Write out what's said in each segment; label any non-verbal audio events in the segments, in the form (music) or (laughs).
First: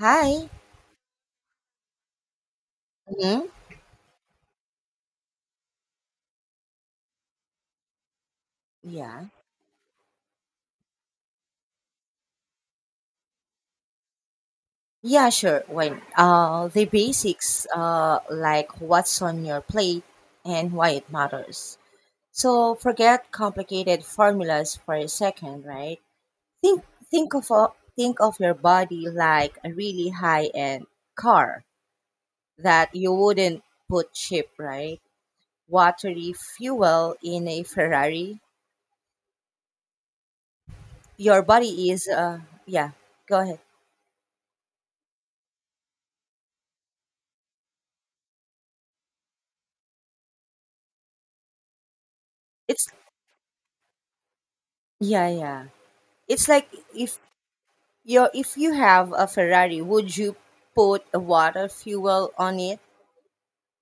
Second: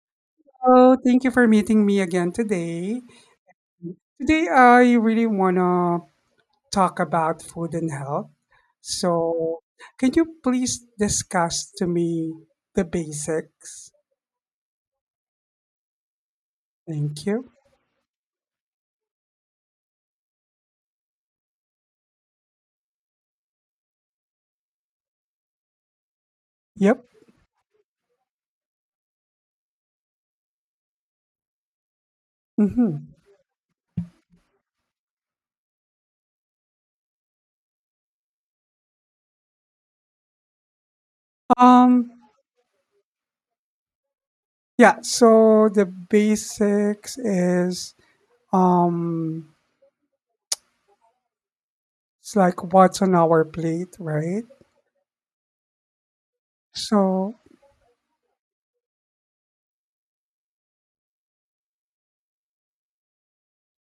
Hi. Oh, thank you for meeting me again today. Hmm. Today, I really want to talk about food and health. Yeah. So, can you please discuss to me the basics? Yeah, sure. When the Thank you. basics, like what's on your plate and why it matters. So forget complicated formulas for a second, right? Think Yep. think of a, think of your body like a really high-end car that Mm-hmm. you wouldn't put cheap, right? Watery fuel in a Ferrari. Your body is, Um. Yeah, go ahead. Yeah. So the basics is um. It's like It's, what's on our plate, right? yeah, yeah. It's like if So, if you have a Ferrari, would you put water fuel on it?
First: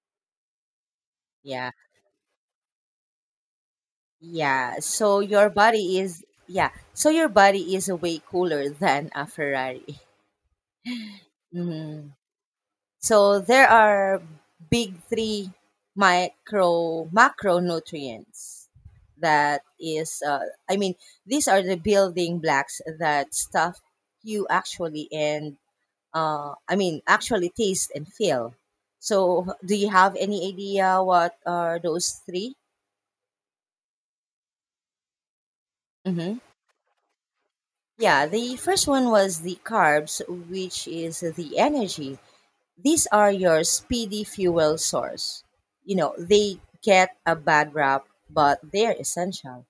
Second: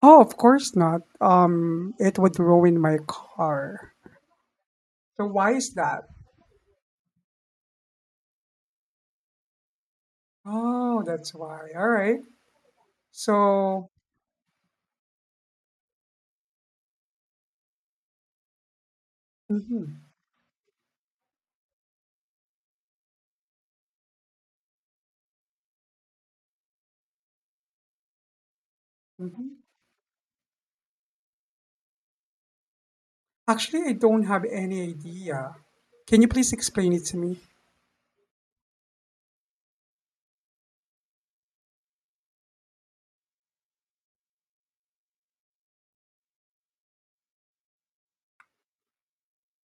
oh, of course not. Yeah, It would ruin my car. yeah. So So your why is body that? is yeah. So your body is way cooler than a Ferrari. Oh, that's why. All Mhm. right. So there So, are big three micro macronutrients that mhm, is, I mean, these are the building blocks that stuff you actually and, I mean, actually taste and feel. So, mhm. do you have any idea what are those 3? Actually, I don't have any idea. Can you Mm-hmm. please explain it to me? Yeah, the first one was the carbs, which is the energy. These are your speedy fuel source. You know, they get a bad rap, but they're essential.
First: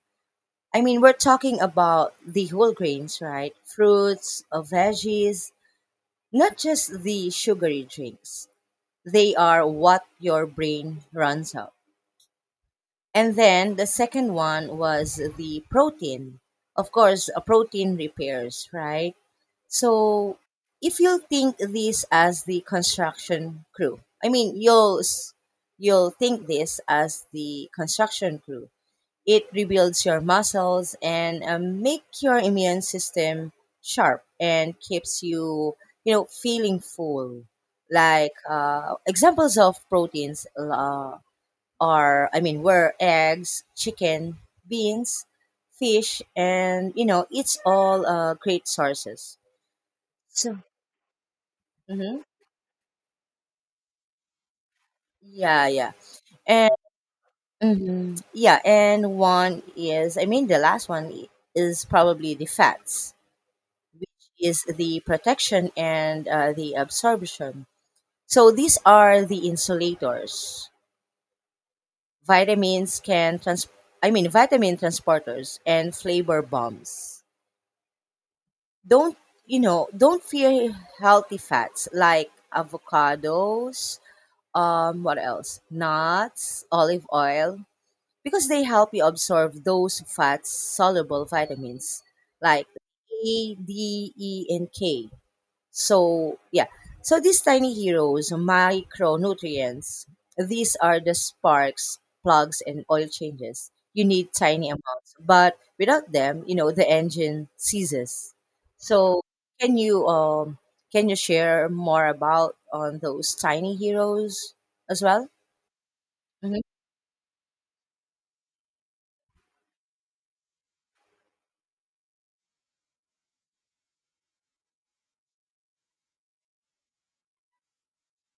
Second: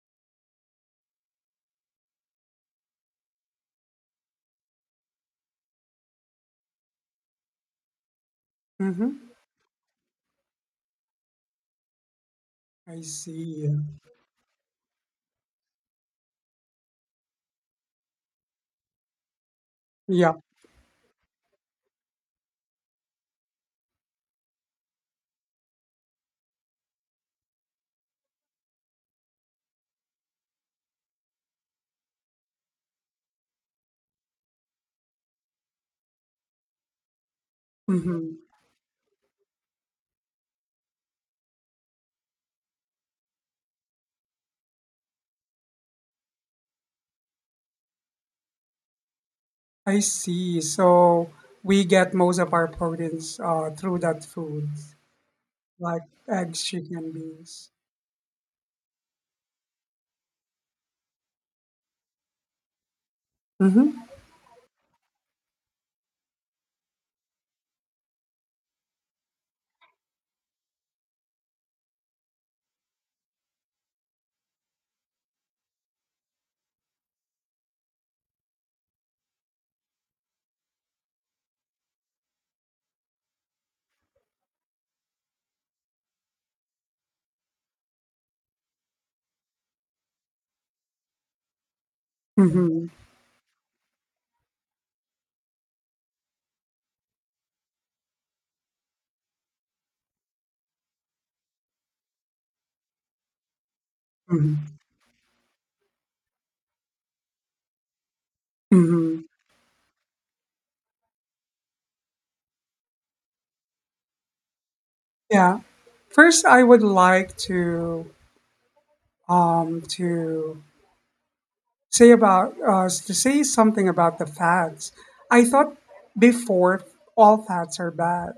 I mean, we're talking about the whole grains, right? Fruits, veggies, not just the sugary drinks. Mm-hmm. They are what your brain runs on. I And see. then the second one was the protein. Of course, a protein repairs, right? Yeah. So if you think this as the construction crew, I mean, you'll think this as the construction crew. It rebuilds your muscles and, make your immune system sharp and keeps you, feeling full. Like, Mm-hmm. Examples of proteins, are I mean were eggs, chicken, beans, fish, and you know it's all, great sources. I So, see. So we get hmm most of our proteins through that food, yeah, yeah, like eggs, and, chicken, and beans. Yeah, and one is, I mean, the last one is probably the fats, Mm-hmm. is the protection and, the absorption. So these are the insulators. Vitamins can trans I mean, vitamin transporters and flavor bombs. Don't, you know, don't fear healthy fats like avocados, what else, nuts, olive oil, because they help you absorb those fats soluble vitamins like Mm-hmm. A, D, E, and K. So yeah. So these tiny heroes, micronutrients, these are the sparks, plugs, and oil changes. You need tiny Mm-hmm. amounts. But without them, you know, the engine ceases. So, Mm-hmm. can you, can you share more about on those tiny heroes as well? Yeah. First, Mm-hmm. I would like to um to say something about the fads. I thought before all fads are bad,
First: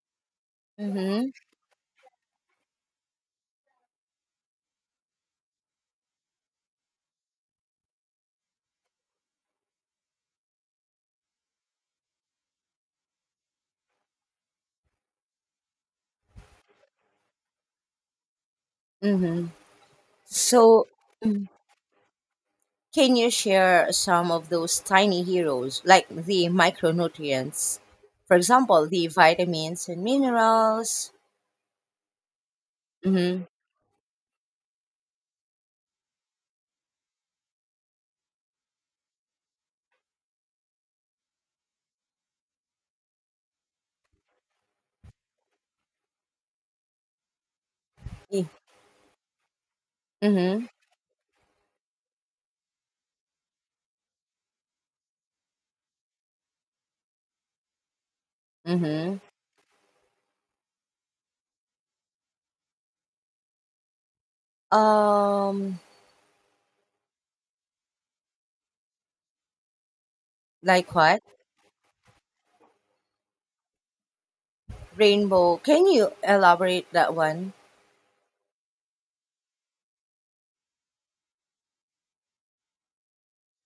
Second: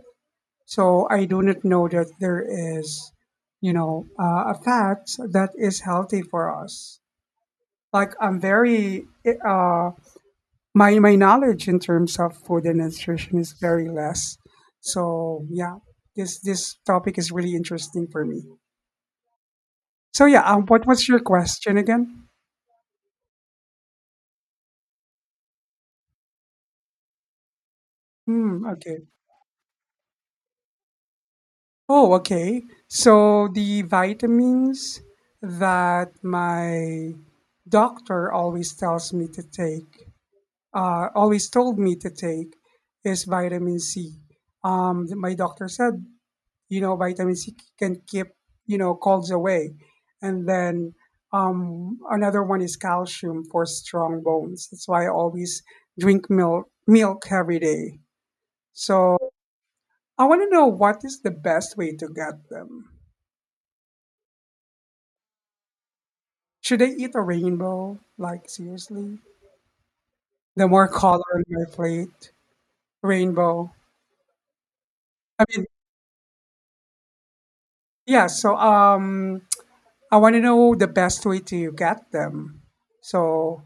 so I Mm-hmm. do not know that there is a fad that is healthy for us. Like I'm very my my knowledge in terms of food and nutrition is very less. So yeah, this topic is really interesting for me. Mm-hmm. So yeah, what So, was your question again? can you share some of those tiny heroes, like the micronutrients? For Hmm. example, the Okay. vitamins and minerals. Oh, okay. Mm-hmm. So the vitamins that my doctor always told me to take, is vitamin C. My doctor said, you know, vitamin C can keep colds away. And Mm-hmm. then another one is calcium for strong bones. That's why I always drink milk every day. Mm-hmm. So I want to know what is the best way to get them. Um, Should I eat a rainbow? Like, seriously? The more like what? color on my plate, rainbow. I Rainbow. mean, Can you elaborate that one? (laughs) yeah, so I want to know the best way to get them. So,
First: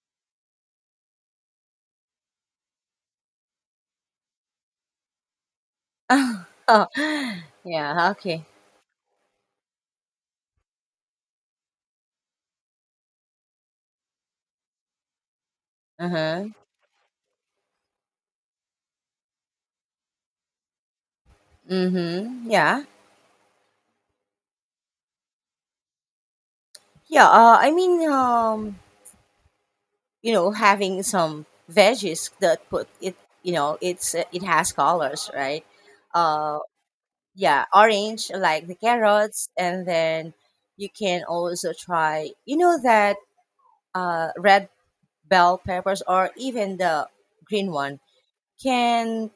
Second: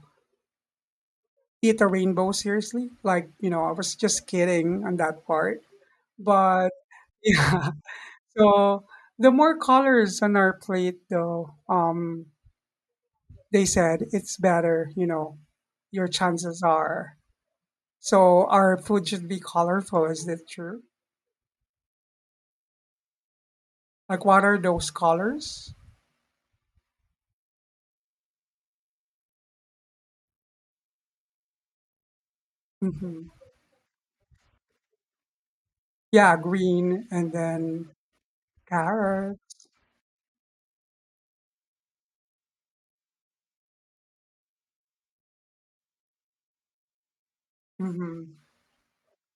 eat a rainbow, seriously? Like, you know, I was just kidding on that part. But, Oh, (laughs) (sighs) yeah, yeah, okay. so the more colors on our plate, though, they said it's better, you know, your Uh-huh. chances are. So, our food should be colorful. Is that true? Mm-hmm. Yeah. Like, what are those colors? Yeah, I mean, you know, having some veggies that put it, Mhm. you know, it has colors, right? Yeah, Uh. green and Yeah, then orange like the carrot. carrots, and then you can also try, you know, that, red bell peppers, or even the green one Mhm. can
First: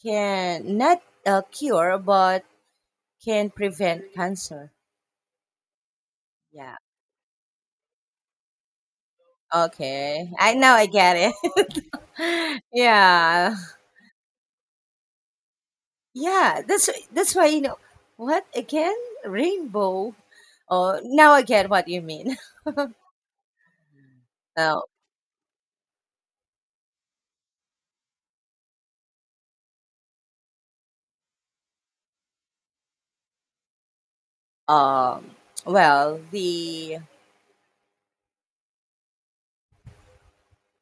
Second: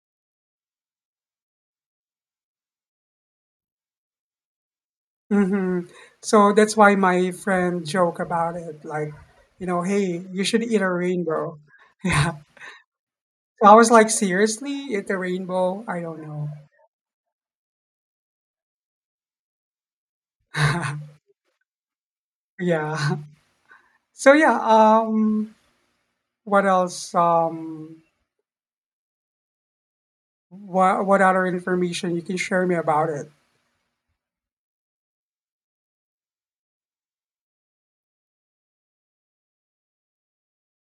can not, cure but can prevent cancer. Mm-hmm. So Yeah. that's why my friend joke about it, like, you know, hey, Okay. you I should Now eat I a get it. rainbow. (laughs) Yeah. (laughs) yeah. So I was like, seriously, eat a rainbow? I don't know. Yeah. That's why, you know what, again, rainbow. Oh, (laughs) now I get what you mean. (laughs) Yeah. So yeah, Now, what else? What other information you can share me about it? um, well, the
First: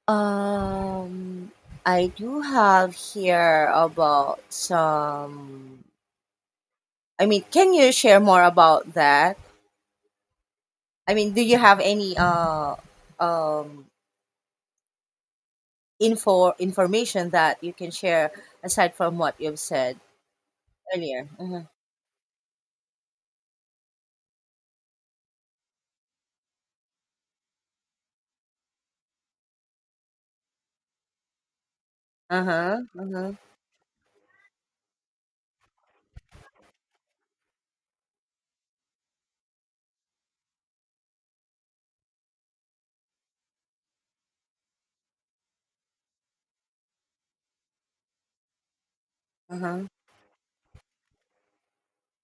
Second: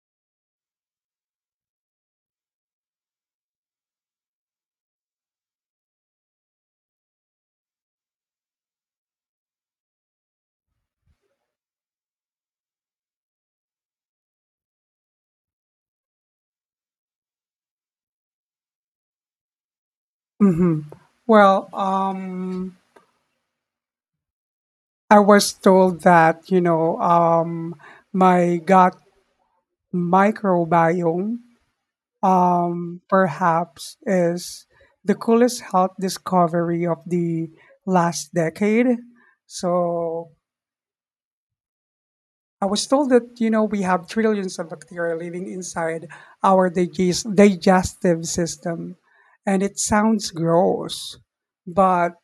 Um, I do have here about some. I mean, can you share more about that? I mean, do you have any um information that you can share aside from what you've said Mhm. earlier? Uh-huh. Well, I was told that, you know, my gut microbiome Uh-huh. Uh-huh. perhaps is the coolest health discovery of the last decade. So I was told that, you know, we have trillions of bacteria living inside our digestive system. And it Uh-huh. sounds gross, but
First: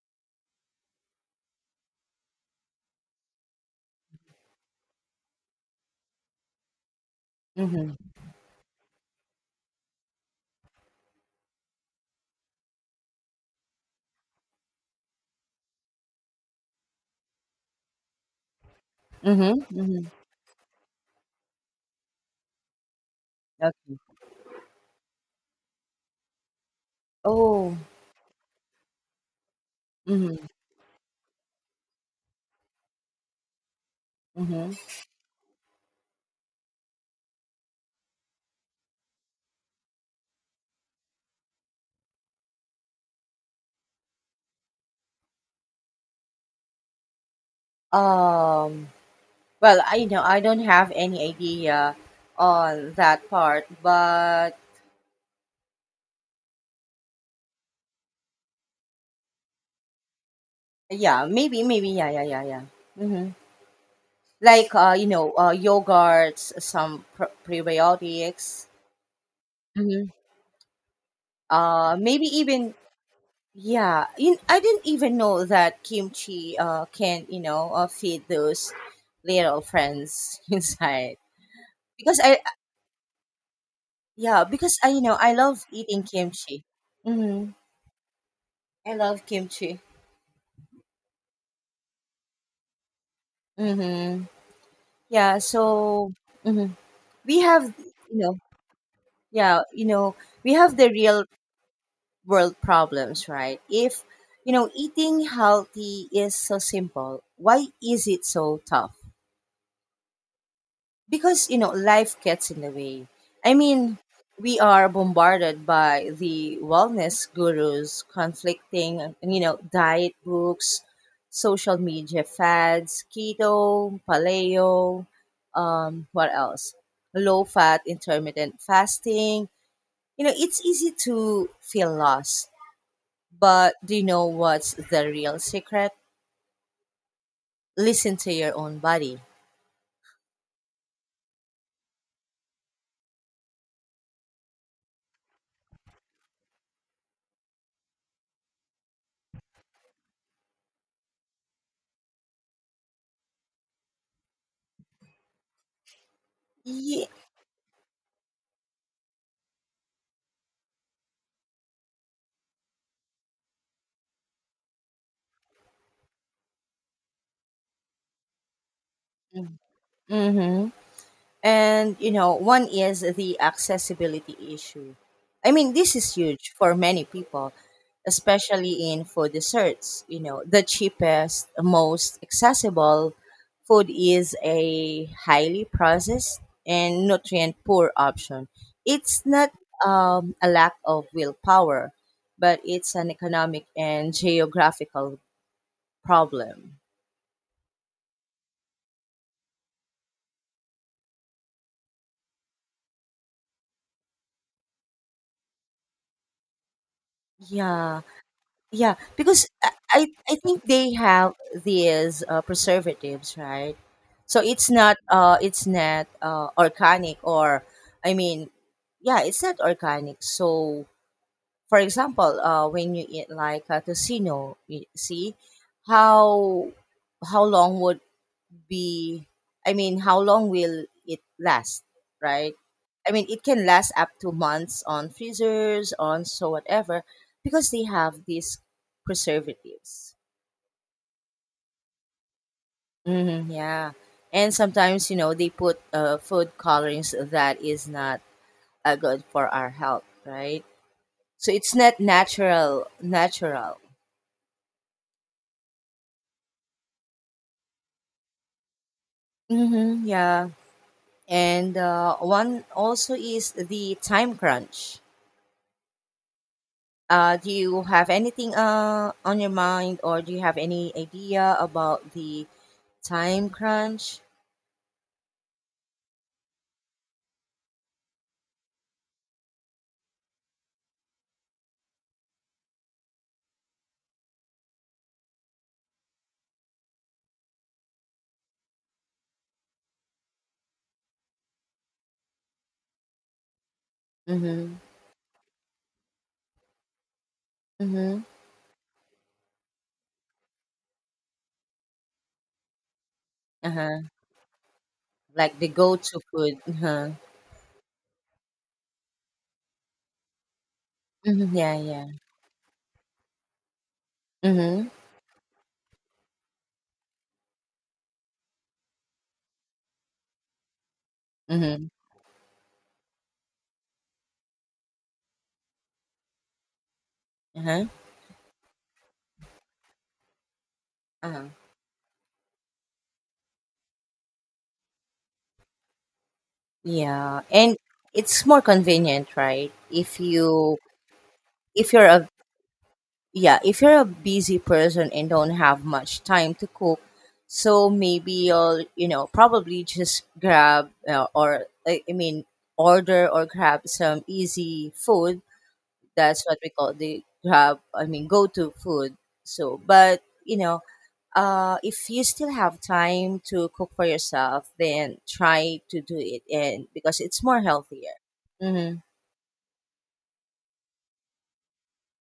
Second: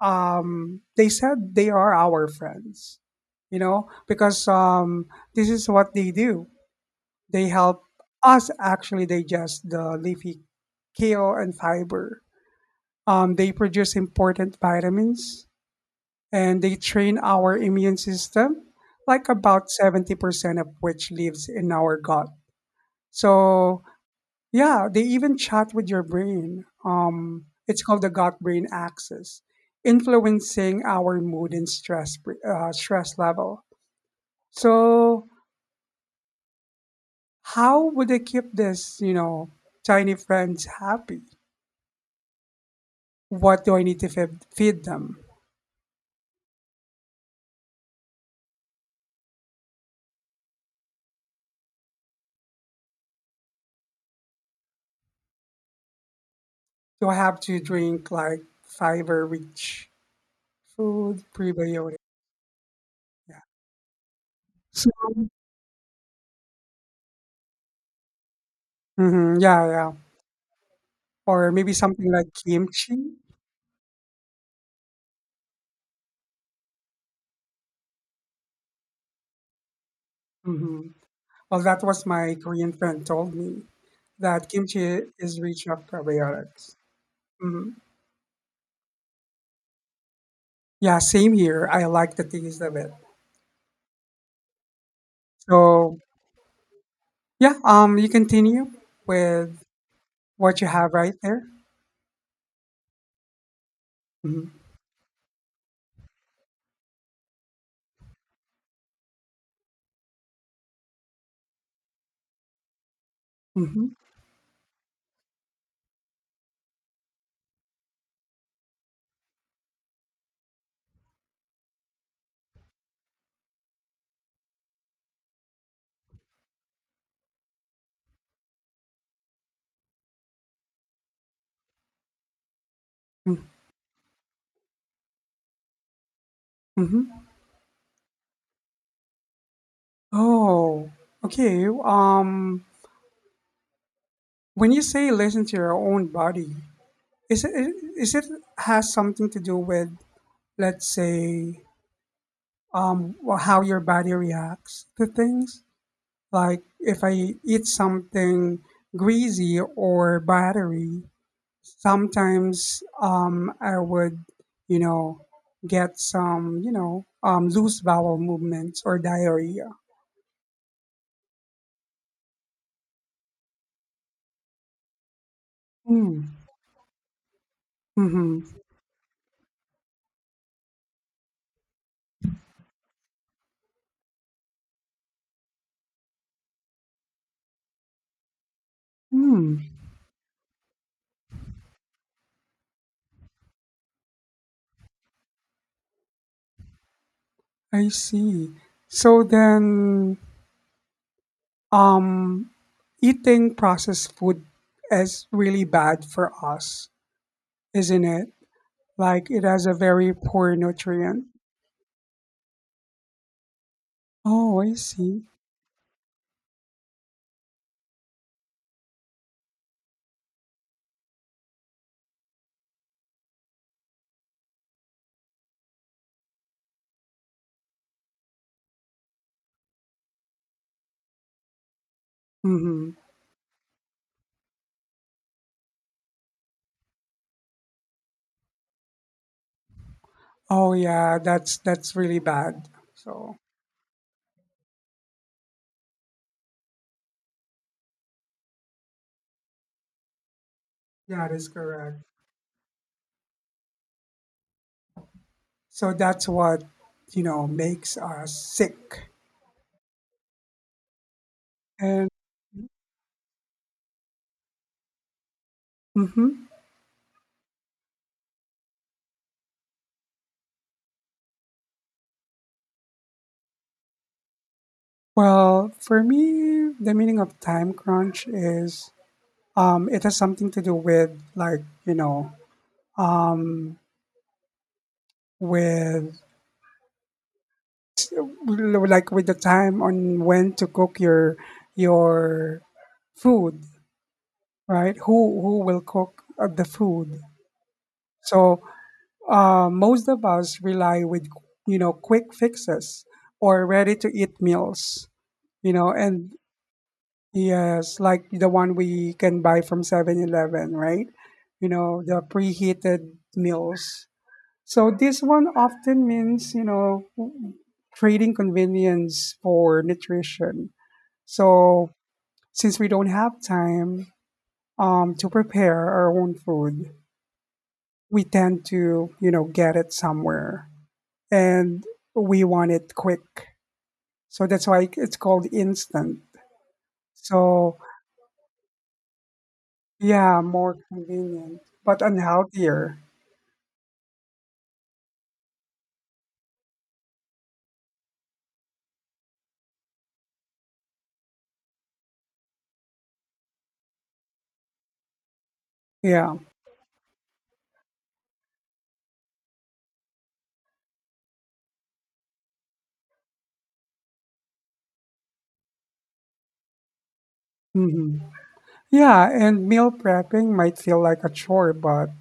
they said they are our friends, you know, because this is what they do. They help Mm-hmm. us actually digest the leafy kale and fiber. They produce important vitamins and they train our immune system, like Mm-hmm. about Hmm. 70% of which lives in our gut. Okay. So yeah, they even chat with your brain. Oh. It's called the gut-brain axis, Mm-hmm. influencing our mood and stress level. Mm-hmm. So, how would I keep this tiny friends happy? What do I need to feed them? Um. Well, I know I don't have any idea on that part, but Do I have to drink like fiber-rich food, yeah, maybe, maybe, prebiotic? yeah, yeah, yeah, yeah. Mm-hmm. Yeah. Like, So, you know, yogurts, some prebiotics. mhm, yeah, yeah, Hmm. or maybe something Maybe like even, kimchi. yeah. I didn't even know that kimchi, can, you know, feed those little friends (laughs) hmm inside Well, that was because my I, Korean friend told me. yeah, That because I you kimchi know I is love rich of eating kimchi. probiotics. Mm-hmm. Mhm. I love kimchi. Yeah, same here. I like the taste of it. Mm-hmm. Yeah. So So, hmm we yeah, have you you know continue yeah with you know we what you have the have right real there. world problems, right? If, you Mm-hmm. know, eating healthy is so simple, why is it so tough? Because, you know, life gets in the way. I Mm-hmm. mean, we are bombarded by the wellness gurus, conflicting, you know, diet books, social media fads, keto, paleo, what else? Low fat, intermittent fasting. You know, it's easy to feel lost. Mm-hmm. But do you know what's the real secret? Mm-hmm. Listen to your own body. Oh, okay. When you say listen to your own body, is it is it has something to do with, let's say, how your body reacts to things? Like if Yeah. I eat something greasy or buttery, sometimes I would, you know, get some loose bowel movements or diarrhea. Mm-hmm. And, you know, one is the accessibility issue. I mean, this is Mm. huge for many people, Hmm. especially in food desserts. You know, the cheapest, most accessible food is a highly processed and nutrient poor option. It's not, Mm. A lack of willpower, but it's an economic and geographical problem. I see. So then, um, eating processed food is really bad for us, Yeah. isn't it? Yeah, Like it because has I a I very I poor think they nutrient. have these, preservatives, right? So Oh, it's I not see. uh it's not uh organic or, I mean, yeah, it's not organic. So for example, when you eat like a casino, you see how how long would be I mean, how long will it last, right? Mm-hmm. I mean, it can last up to months on freezers, on so whatever, because they have these preservatives. Oh yeah, that's really bad. So Mm-hmm, yeah. And sometimes, you know, they put, food colorings that is not, good for our health, right? yeah, that is So it's not correct. natural, natural. So that's what you know makes us sick. Mm-hmm, yeah. And, And one also is the time crunch. hmm Do you have anything, on your mind, or do you have any idea about the time crunch? well, for me, the meaning of time crunch is it has something to do with like you know um, with with the time on when to cook your your food, Mm-hmm. right? Who will cook the food? Mm-hmm. So most of us rely with quick fixes or ready to Uh-huh. eat meals. Like the You know, go-to and food. Uh-huh. yes, like the one we can buy from 7-Eleven, right? Mm-hmm. You Yeah, know, yeah. the preheated meals. Mm-hmm. So this one often means trading convenience for nutrition. Mm-hmm. So since we don't have time to prepare our own food, Uh-huh. we tend to get it somewhere. Uh-huh. And we want it quick. So that's why it's called instant. Yeah, and So it's more convenient, right? If yeah, more you convenient, if but you're unhealthier. yeah if you're a busy person and don't have much time to cook, so maybe you'll, you know, probably just grab, or I mean order or grab some easy food. Yeah. That's what we call the grab, I mean, go to food. So, but you know, if you still have time to cook for yourself, then try to do it, and because it's more healthier. Hmm. Mm-hmm. Yeah, and meal prepping might feel like a chore, but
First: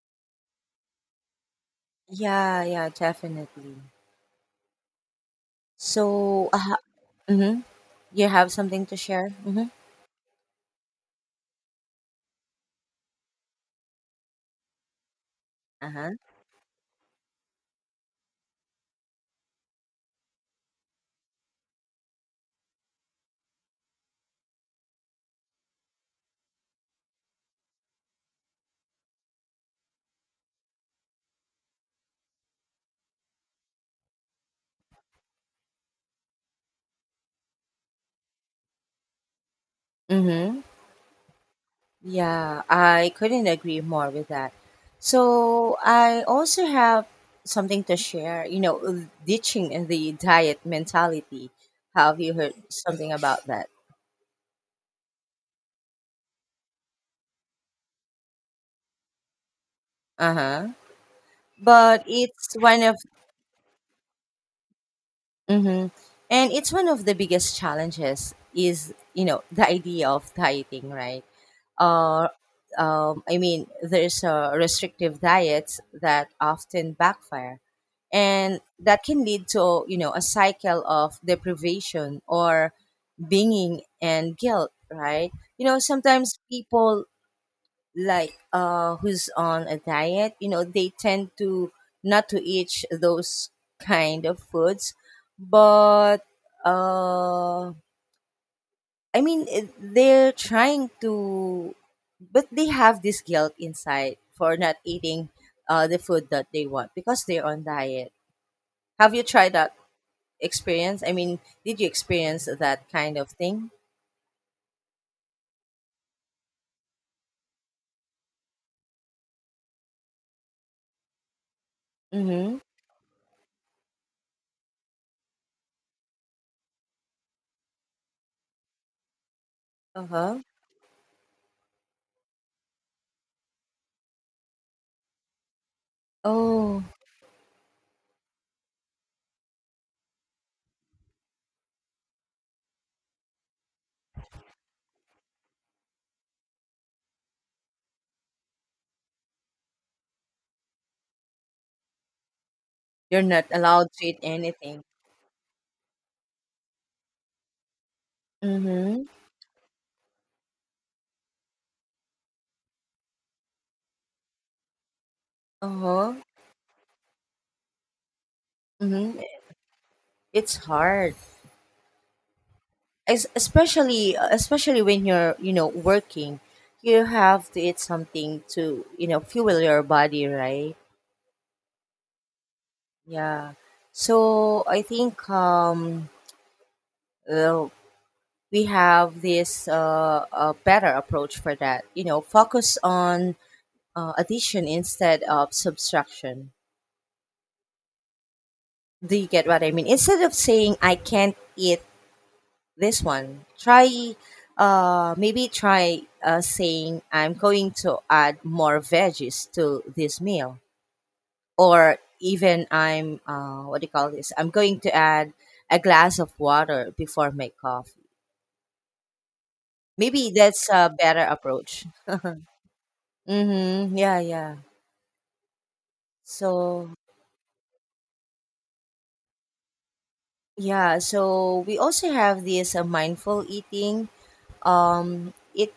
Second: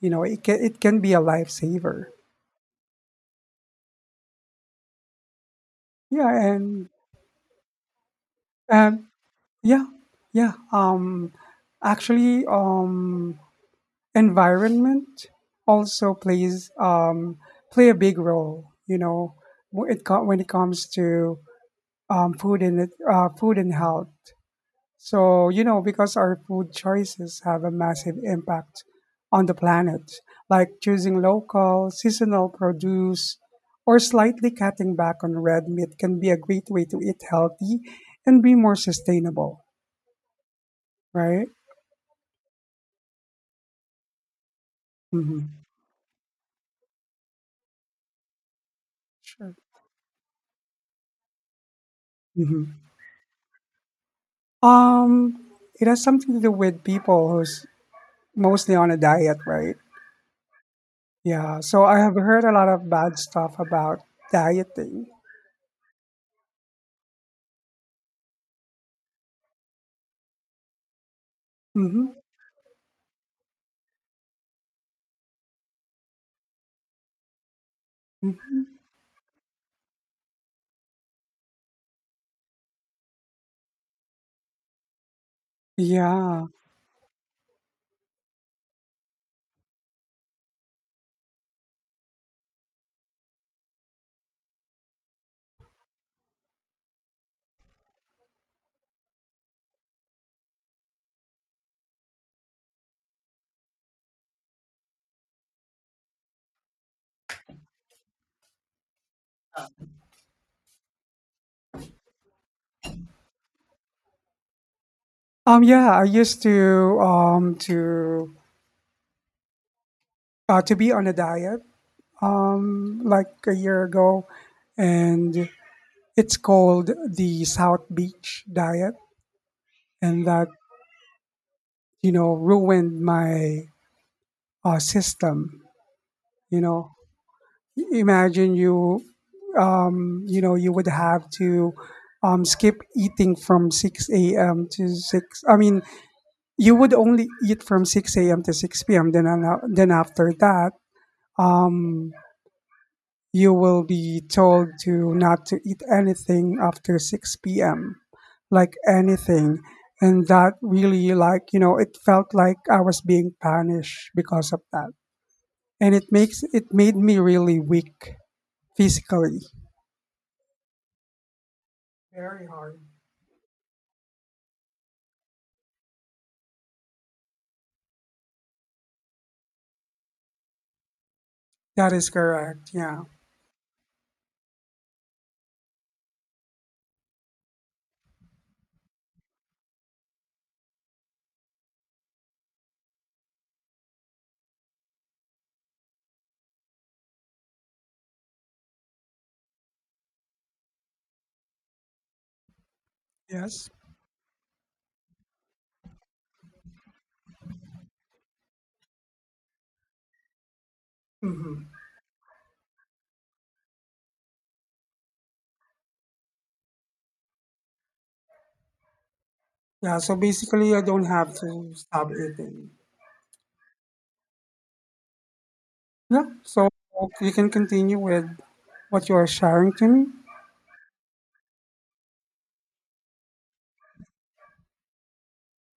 you know it can be a lifesaver. Yeah, yeah, definitely. Yeah, So, and mhm. You have something to um, share? Mm-hmm. yeah, yeah. Actually, environment Uh-huh. also plays play a big role. When it comes to food and health. So because our food choices have a massive impact on the planet, like choosing local, seasonal produce, or slightly cutting back on red meat can be a great way to eat healthy and be more sustainable. Mm-hmm. Right? Yeah, I couldn't agree more with that. Hmm. So I also have something to share, you know, Sure. ditching the diet mentality. Have you heard hmm something about that? Um, it has something to do with people who's mostly on a diet, right? Uh-huh. Yeah. So I But have heard a it's lot one of of. bad stuff about dieting. Mm-hmm. And it's one of the biggest challenges is, you know, the idea of dieting, right? Hmm. uh, I mean, there's, restrictive diets that often backfire, and Mhm. that can lead to, you know, a cycle of deprivation or binging and guilt, right? You know, sometimes Yeah. people like, who's on a diet, you know, they tend to not to eat those kind of foods, but, uh I mean, they're trying to, but they have this guilt inside for not eating, the food that they want because they're on diet. Have you tried that experience? I mean, did you experience that kind of thing? Yeah, I used to be on a diet Mm-hmm. Like a year ago, and it's called the South Beach diet, and Uh-huh. that ruined my system, you Oh, know. Imagine you would have to skip eating from 6 a.m. to 6, I mean, you would only eat from 6 a.m. to 6 p.m. Then, after that, um, you're not you will allowed to eat be told anything. to not to eat anything after 6 p.m. Like Mm-hmm. anything, and that really like it felt like I was being punished because of that, and it Uh-huh. makes it made me really weak Mm-hmm. physically. It's hard. Very hard. Especially when you're, you know, working, you have to eat something to, you know, fuel your body, right? That is correct. Yeah. Yeah. So I think, uh, we have this, a better approach for that. You know, focus on, addition instead of subtraction. Do you get what I mean? Instead of saying I can't eat this one, Yes. try, maybe try, saying I'm going to add more veggies to this meal, Hmm. or even I'm, what do you call this? I'm going to add a glass of water before my coffee. Yeah. So Maybe that's basically, I a don't better have to approach. stop eating. Mm-hmm. Yeah, yeah. Yeah, so So you can continue with what you are sharing to me. yeah, so we also have this, mindful eating. Um, it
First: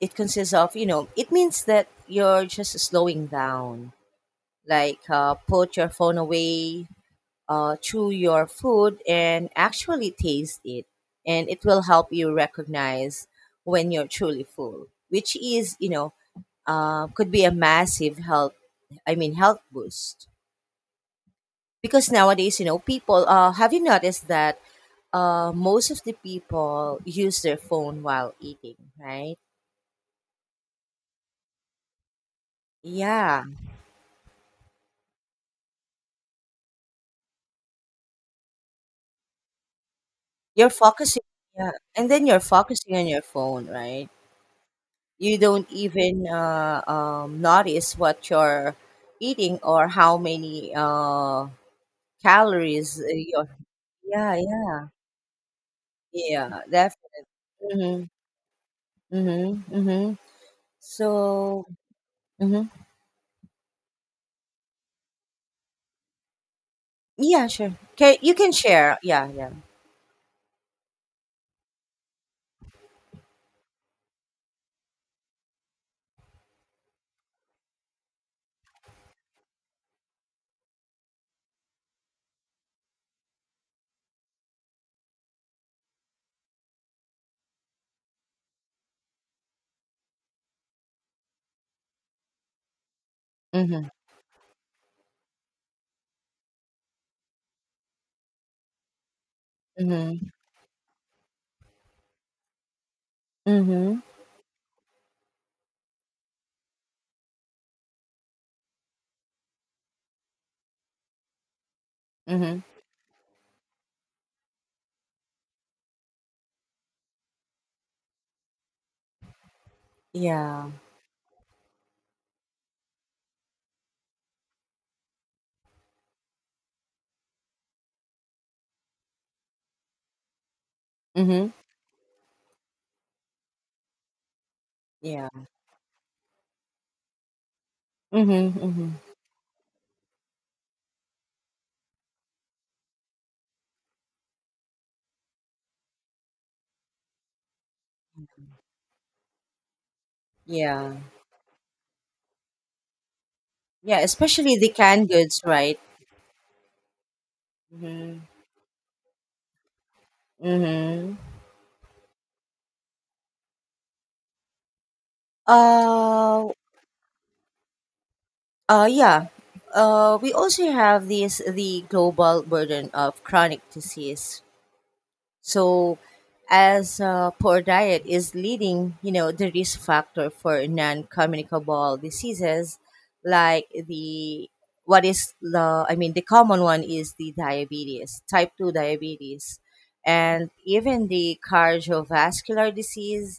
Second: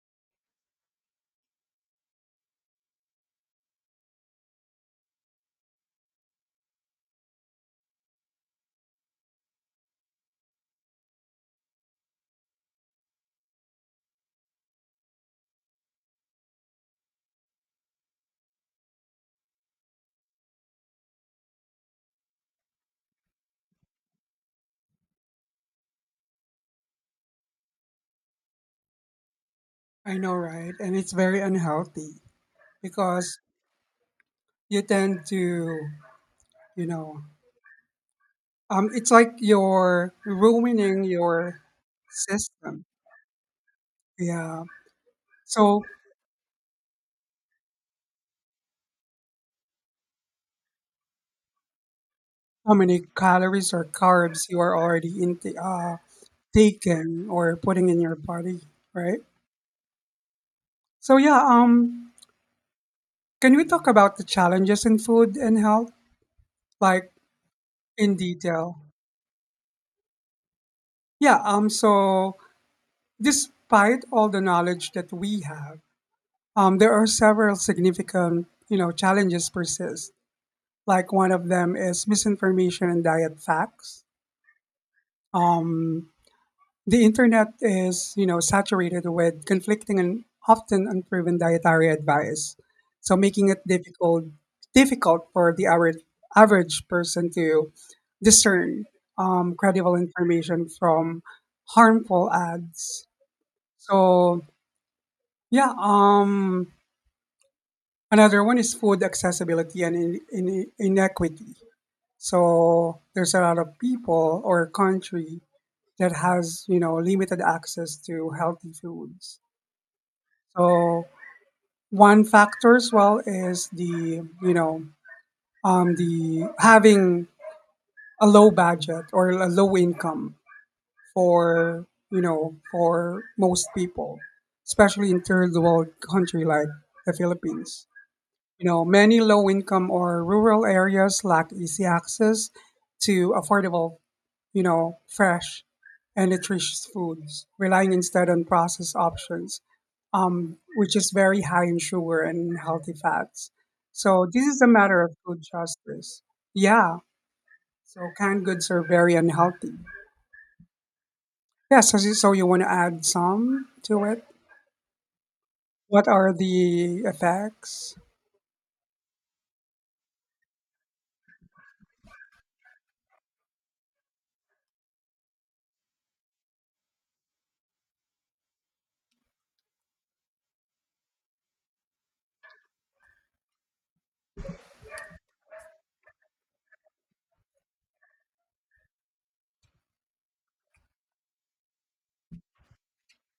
it consists of, you know, it means that you're just slowing down, like, put your phone away, chew your food, and actually taste it, and it will help you recognize when you're truly full, which is, you know, could be a massive health. I mean health boost. Because nowadays, you know, people, have you noticed that, most of the people use their phone while eating, right? I know, right? And it's very unhealthy because Yeah. you tend to, you know, it's like you're You're ruining focusing, your yeah. And then you're system. focusing on your phone, right? Yeah. You don't So even, notice what you're eating or how many, how calories, many you're. calories or Yeah, carbs you are yeah. already in Yeah, definitely. taking or putting in Mm-hmm, your body, right? mm-hmm, mm-hmm. So yeah, So, mm-hmm. can we talk about the challenges in food and health, like Yeah, sure. in Okay, you can detail? share. Yeah, yeah. Yeah. So despite all the knowledge that we have, there are several significant challenges persist. Like one of them is misinformation and diet facts. Um, the internet is saturated with conflicting and often unproven dietary advice, so making it Mm-hmm, difficult for the average person to discern credible mm-hmm. information from harmful ads. Mhm. So yeah, another one is food accessibility and inequity. Mhm. So there's a lot of people or country that has limited access to healthy foods. Yeah. So one factor as well is the you know the having a low budget or a low income Mhm. for you know for most people, especially in Yeah. third world country like the Philippines. Mhm. You know, Mhm. many low-income or rural areas lack easy access to affordable, fresh and nutritious foods, relying instead on processed options, which Yeah. is very high in sugar and healthy fats. Yeah. So this Especially is a the matter canned of goods, food right? justice. Yeah. So Mhm. canned goods are very unhealthy. Mhm. Yeah. So you want to add some to it? What are Uh. the effects? Yeah. We also have this the global burden of chronic disease. So, as, poor diet is leading, you know, the risk factor for non-communicable diseases, like the what is the I mean the common one is the diabetes, type 2 diabetes, and even the cardiovascular disease,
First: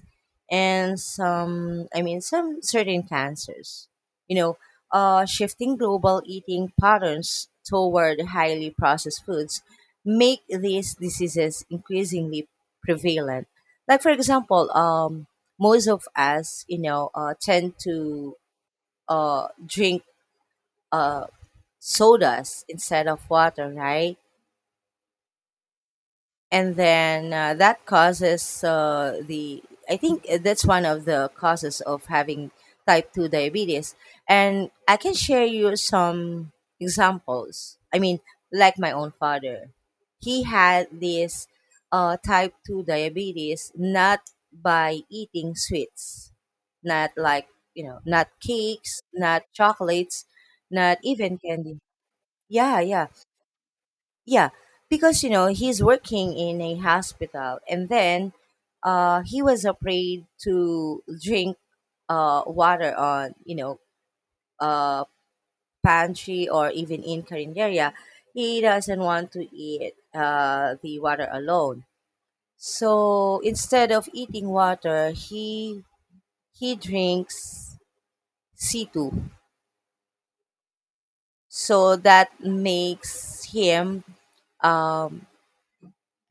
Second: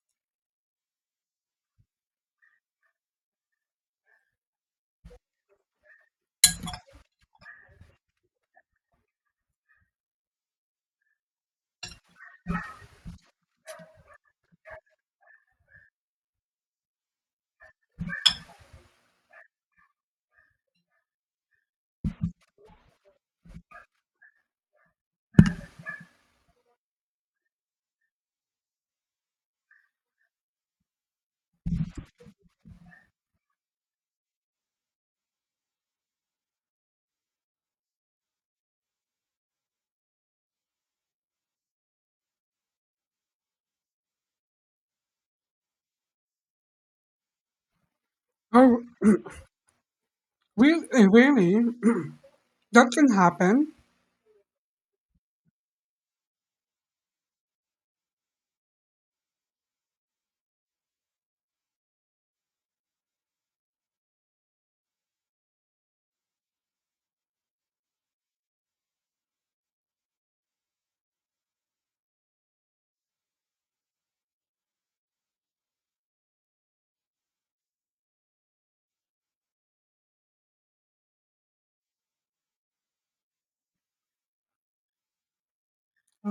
and some, I mean, some certain cancers. You know, shifting global eating patterns toward highly processed foods make these diseases increasingly prevalent. Like for example, most of us, you know, tend to, drink, uh, sodas instead of water, right? And then that causes the I think that's one of the causes of having type 2 diabetes. And I can share you some examples. Like my own father, he had this type 2 diabetes, not by eating sweets, not like, you know, not Oh, cakes, not chocolates, really? not even Really? candy. (clears throat) Yeah, That yeah, can happen. yeah, because you know he's working in a hospital and then he was afraid to drink water on, you know, uh pantry or even in carinderia. He doesn't want to eat the water alone, so instead of eating water, he drinks C2. So that makes him, um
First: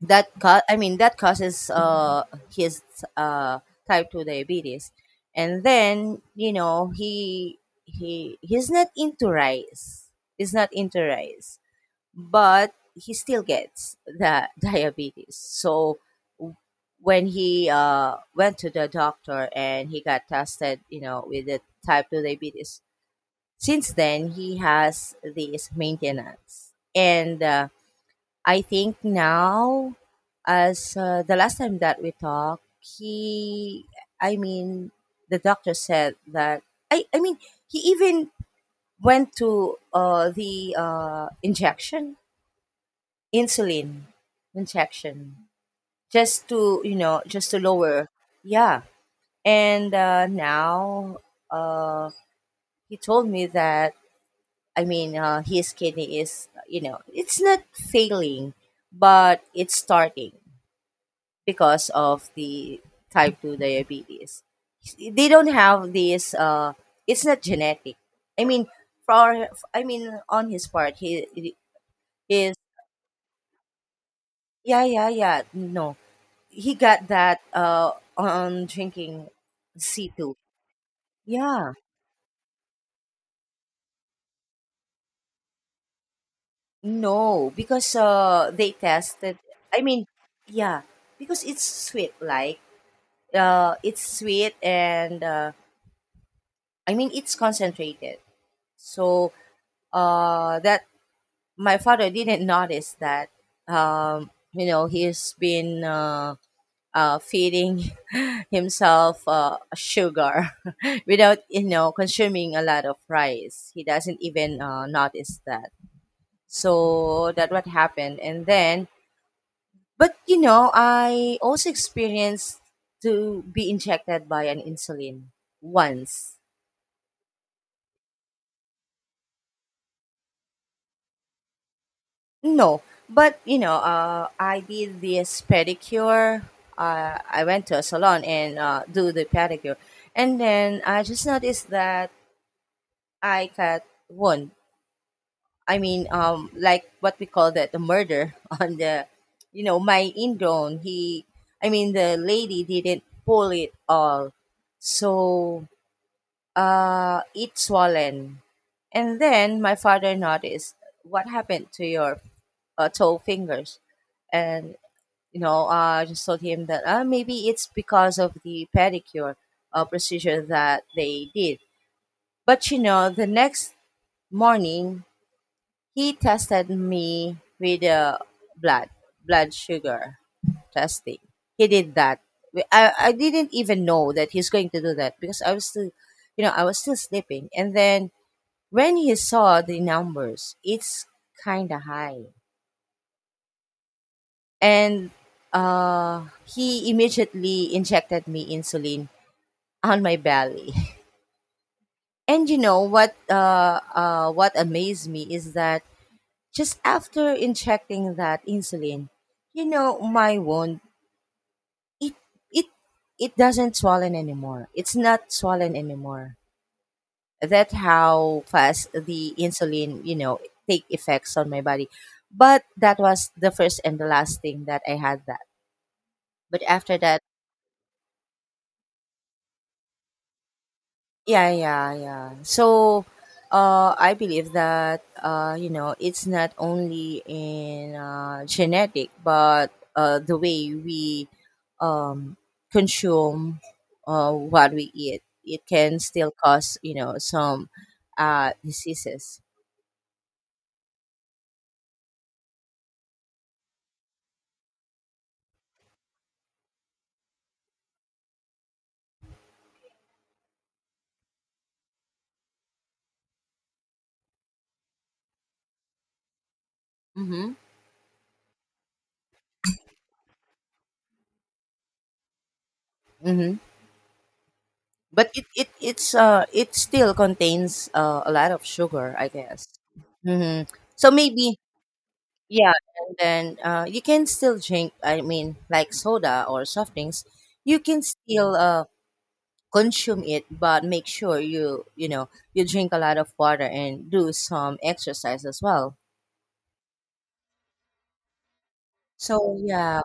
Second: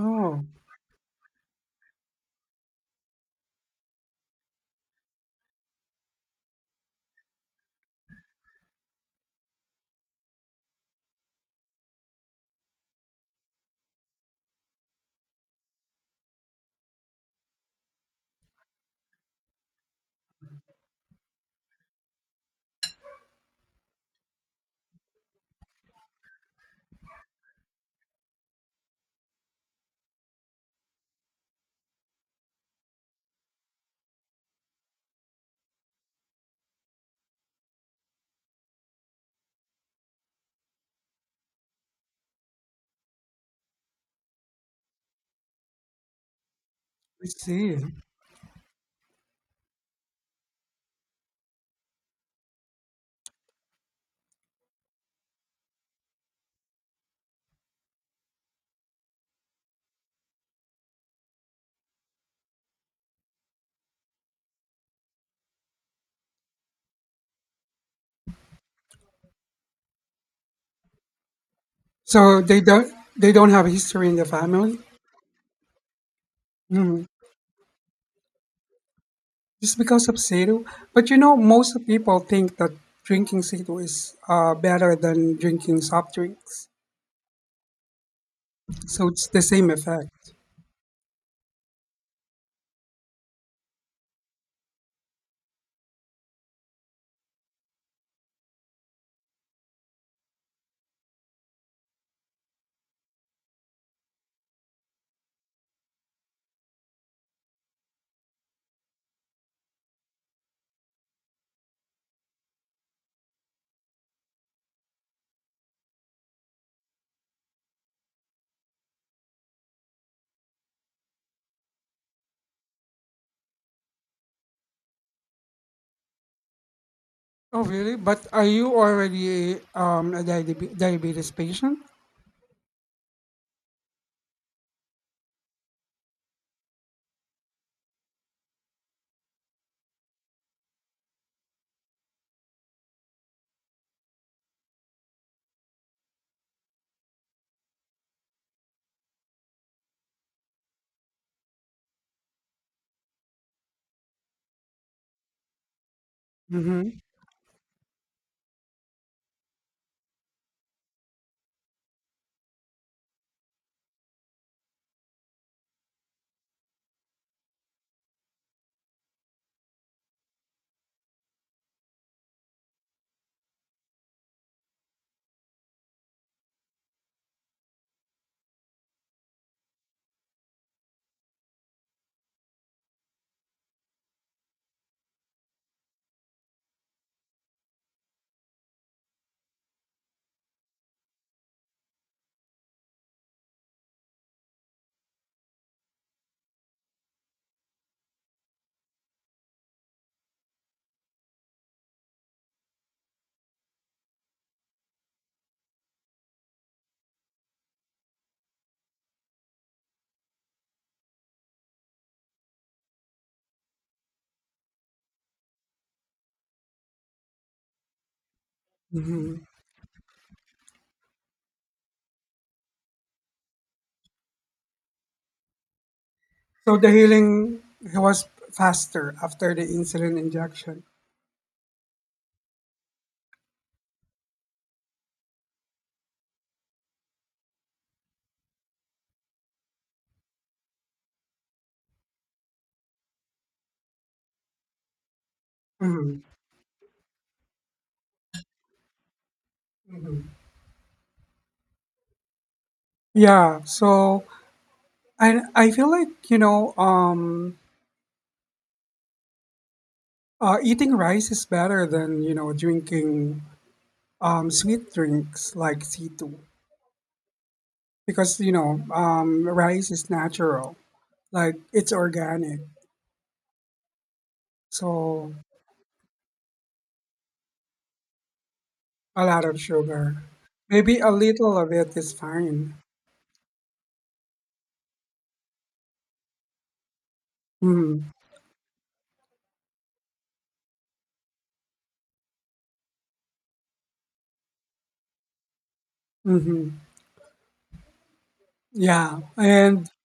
that ca- I mean that causes his uh type 2 diabetes. And then, you know, he he's not into rice, he's not into rice but he still gets the (laughs) diabetes. So w- when he went to the doctor and he got tested, you know, with the type 2 diabetes, since then he has this maintenance. And I think now, as the last time that we talked, he, I mean, the doctor said that, I, I mean, he even went to the injection, insulin injection, just to, you know, I just to see. lower. Yeah. And now, uh, he told me that, his kidney is, you know, it's not failing, but it's starting because of the type 2 diabetes. They don't have this it's not genetic. I mean for I mean On his part, he So is. they don't have history in the family? Yeah, yeah, yeah, no, he Mm. got that on drinking Just because of C2. Sado? But you know, Yeah. most people think that drinking Sado is better than drinking soft drinks. No, because they So it's tested. the same I mean effect. yeah, because it's sweet, like, it's sweet and it's concentrated. So, that, my father didn't notice that, you know, he's been feeding (laughs) himself sugar (laughs) without, you know, consuming a lot of rice. He doesn't even notice that. So that what happened. And then, but you know, I also experienced to be injected by an insulin once. Oh, really? But are you already a diabetes patient? No, but you know, I did this pedicure. I went to a salon and do the pedicure, and then I just noticed that I got one. Like what we call that, the murder (laughs) on the, you know, my indone. The lady didn't pull it all, so hmm it swollen. And then my father noticed, what happened to your toe fingers? And, you know, I just told him that maybe it's because of the pedicure procedure that they did. But, you know, the next morning, he tested me with blood, blood sugar testing. He did that. I didn't even know that he's going to do that because I was still, you know, I was still sleeping. And then when he saw the numbers, it's kind of high. And he immediately injected me insulin (laughs) on my belly. (laughs) And you know what? What amazed me is that just after injecting that insulin, you know, my wound, it it it doesn't swollen anymore. It's not swollen anymore. That's how fast the hmm insulin, you know, take effects on my body. But that was the first and the last thing that I had that. But So the after that, healing was faster after the insulin injection. yeah, yeah, yeah. So, I believe that, you know, it's not only in genetic, but the way we, um, consume, what we eat, it can Hmm. still cause, you know, some diseases. Hmm. Yeah. So I feel like eating rice is better than drinking sweet drinks like C2, Mm-hmm. because rice is natural, like it's organic, Mm-hmm. But so it it still contains a lot of sugar, a I lot of guess. sugar, Mm-hmm. maybe a So little maybe, of it is yeah, fine. and then you can still drink. I mean, like soda or soft drinks, you can Mm-hmm. still consume it, but make sure you know you drink a lot of water and do some exercise as well. Mm-hmm. Yeah. So And yeah,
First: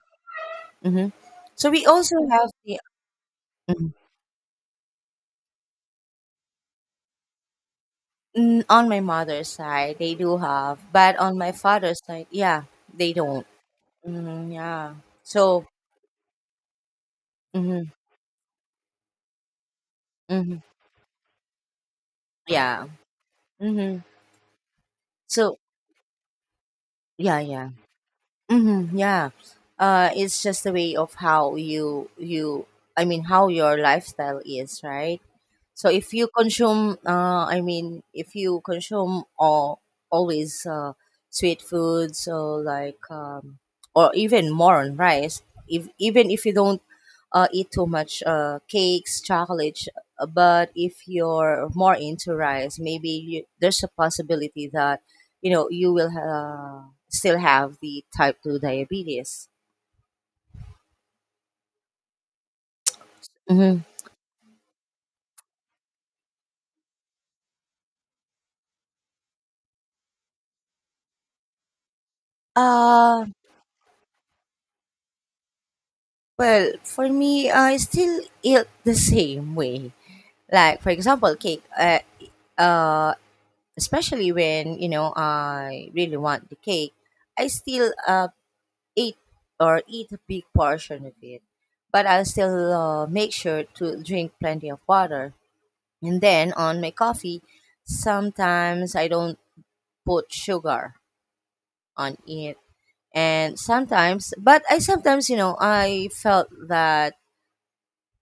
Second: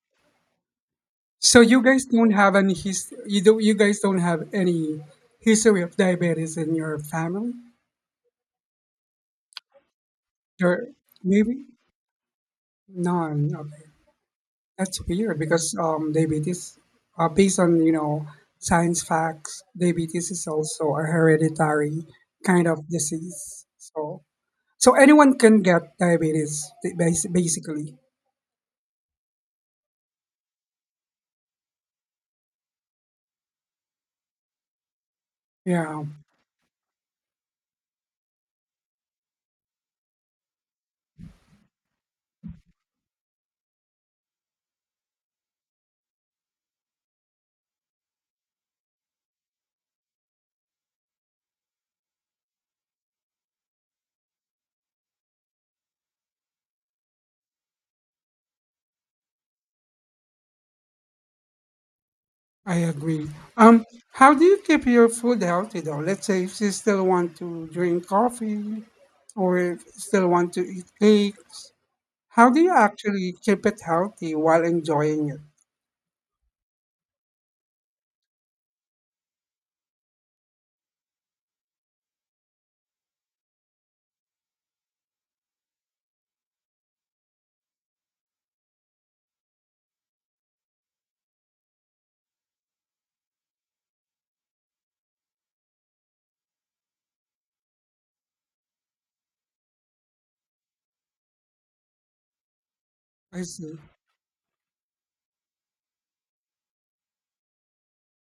mm-hmm. so So you we guys also don't have have the, mhm. Any history of diabetes in your family? Mm, on my mother's side they do have, Your but on my maybe father's side, yeah, they don't. none. Okay, Mhm, yeah. that's weird So because diabetes, based on mhm, you know science facts, diabetes is mhm, also a hereditary kind yeah. of disease. Mhm. So anyone So can get diabetes yeah, yeah. basically. Mhm, yeah. It's just a way of how you you I mean how your lifestyle is, right? So Yeah. if you consume, if you consume all always sweet food, so like, or even more on rice. If even if you don't eat too much cakes, chocolates, but if you're more into rice, maybe there's a possibility that, you know, you will still have the type two diabetes. I agree. Mm-hmm. Um, how do you keep your food healthy though? Let's say if you still want to drink coffee, or if you still want to eat cakes, how do you Uh, actually keep it healthy while enjoying it? well, for me, I still eat the same way. Like for example cake, uh especially when, you know, I really want the cake, I still eat or eat a big portion of it. But I'll still make sure to drink plenty of water. And then on my coffee, sometimes I don't put sugar on it. I And see. sometimes, but I sometimes, you know, I felt that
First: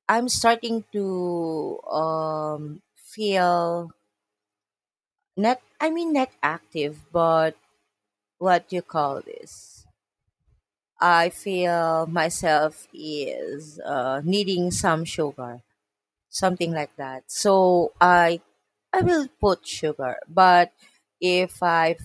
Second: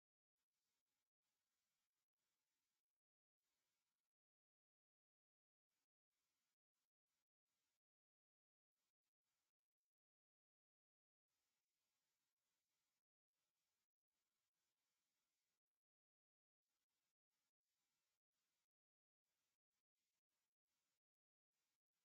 I'm starting to feel, not, not active, but what you call this? I feel myself is needing some sugar, something like that. So I will put sugar, but if I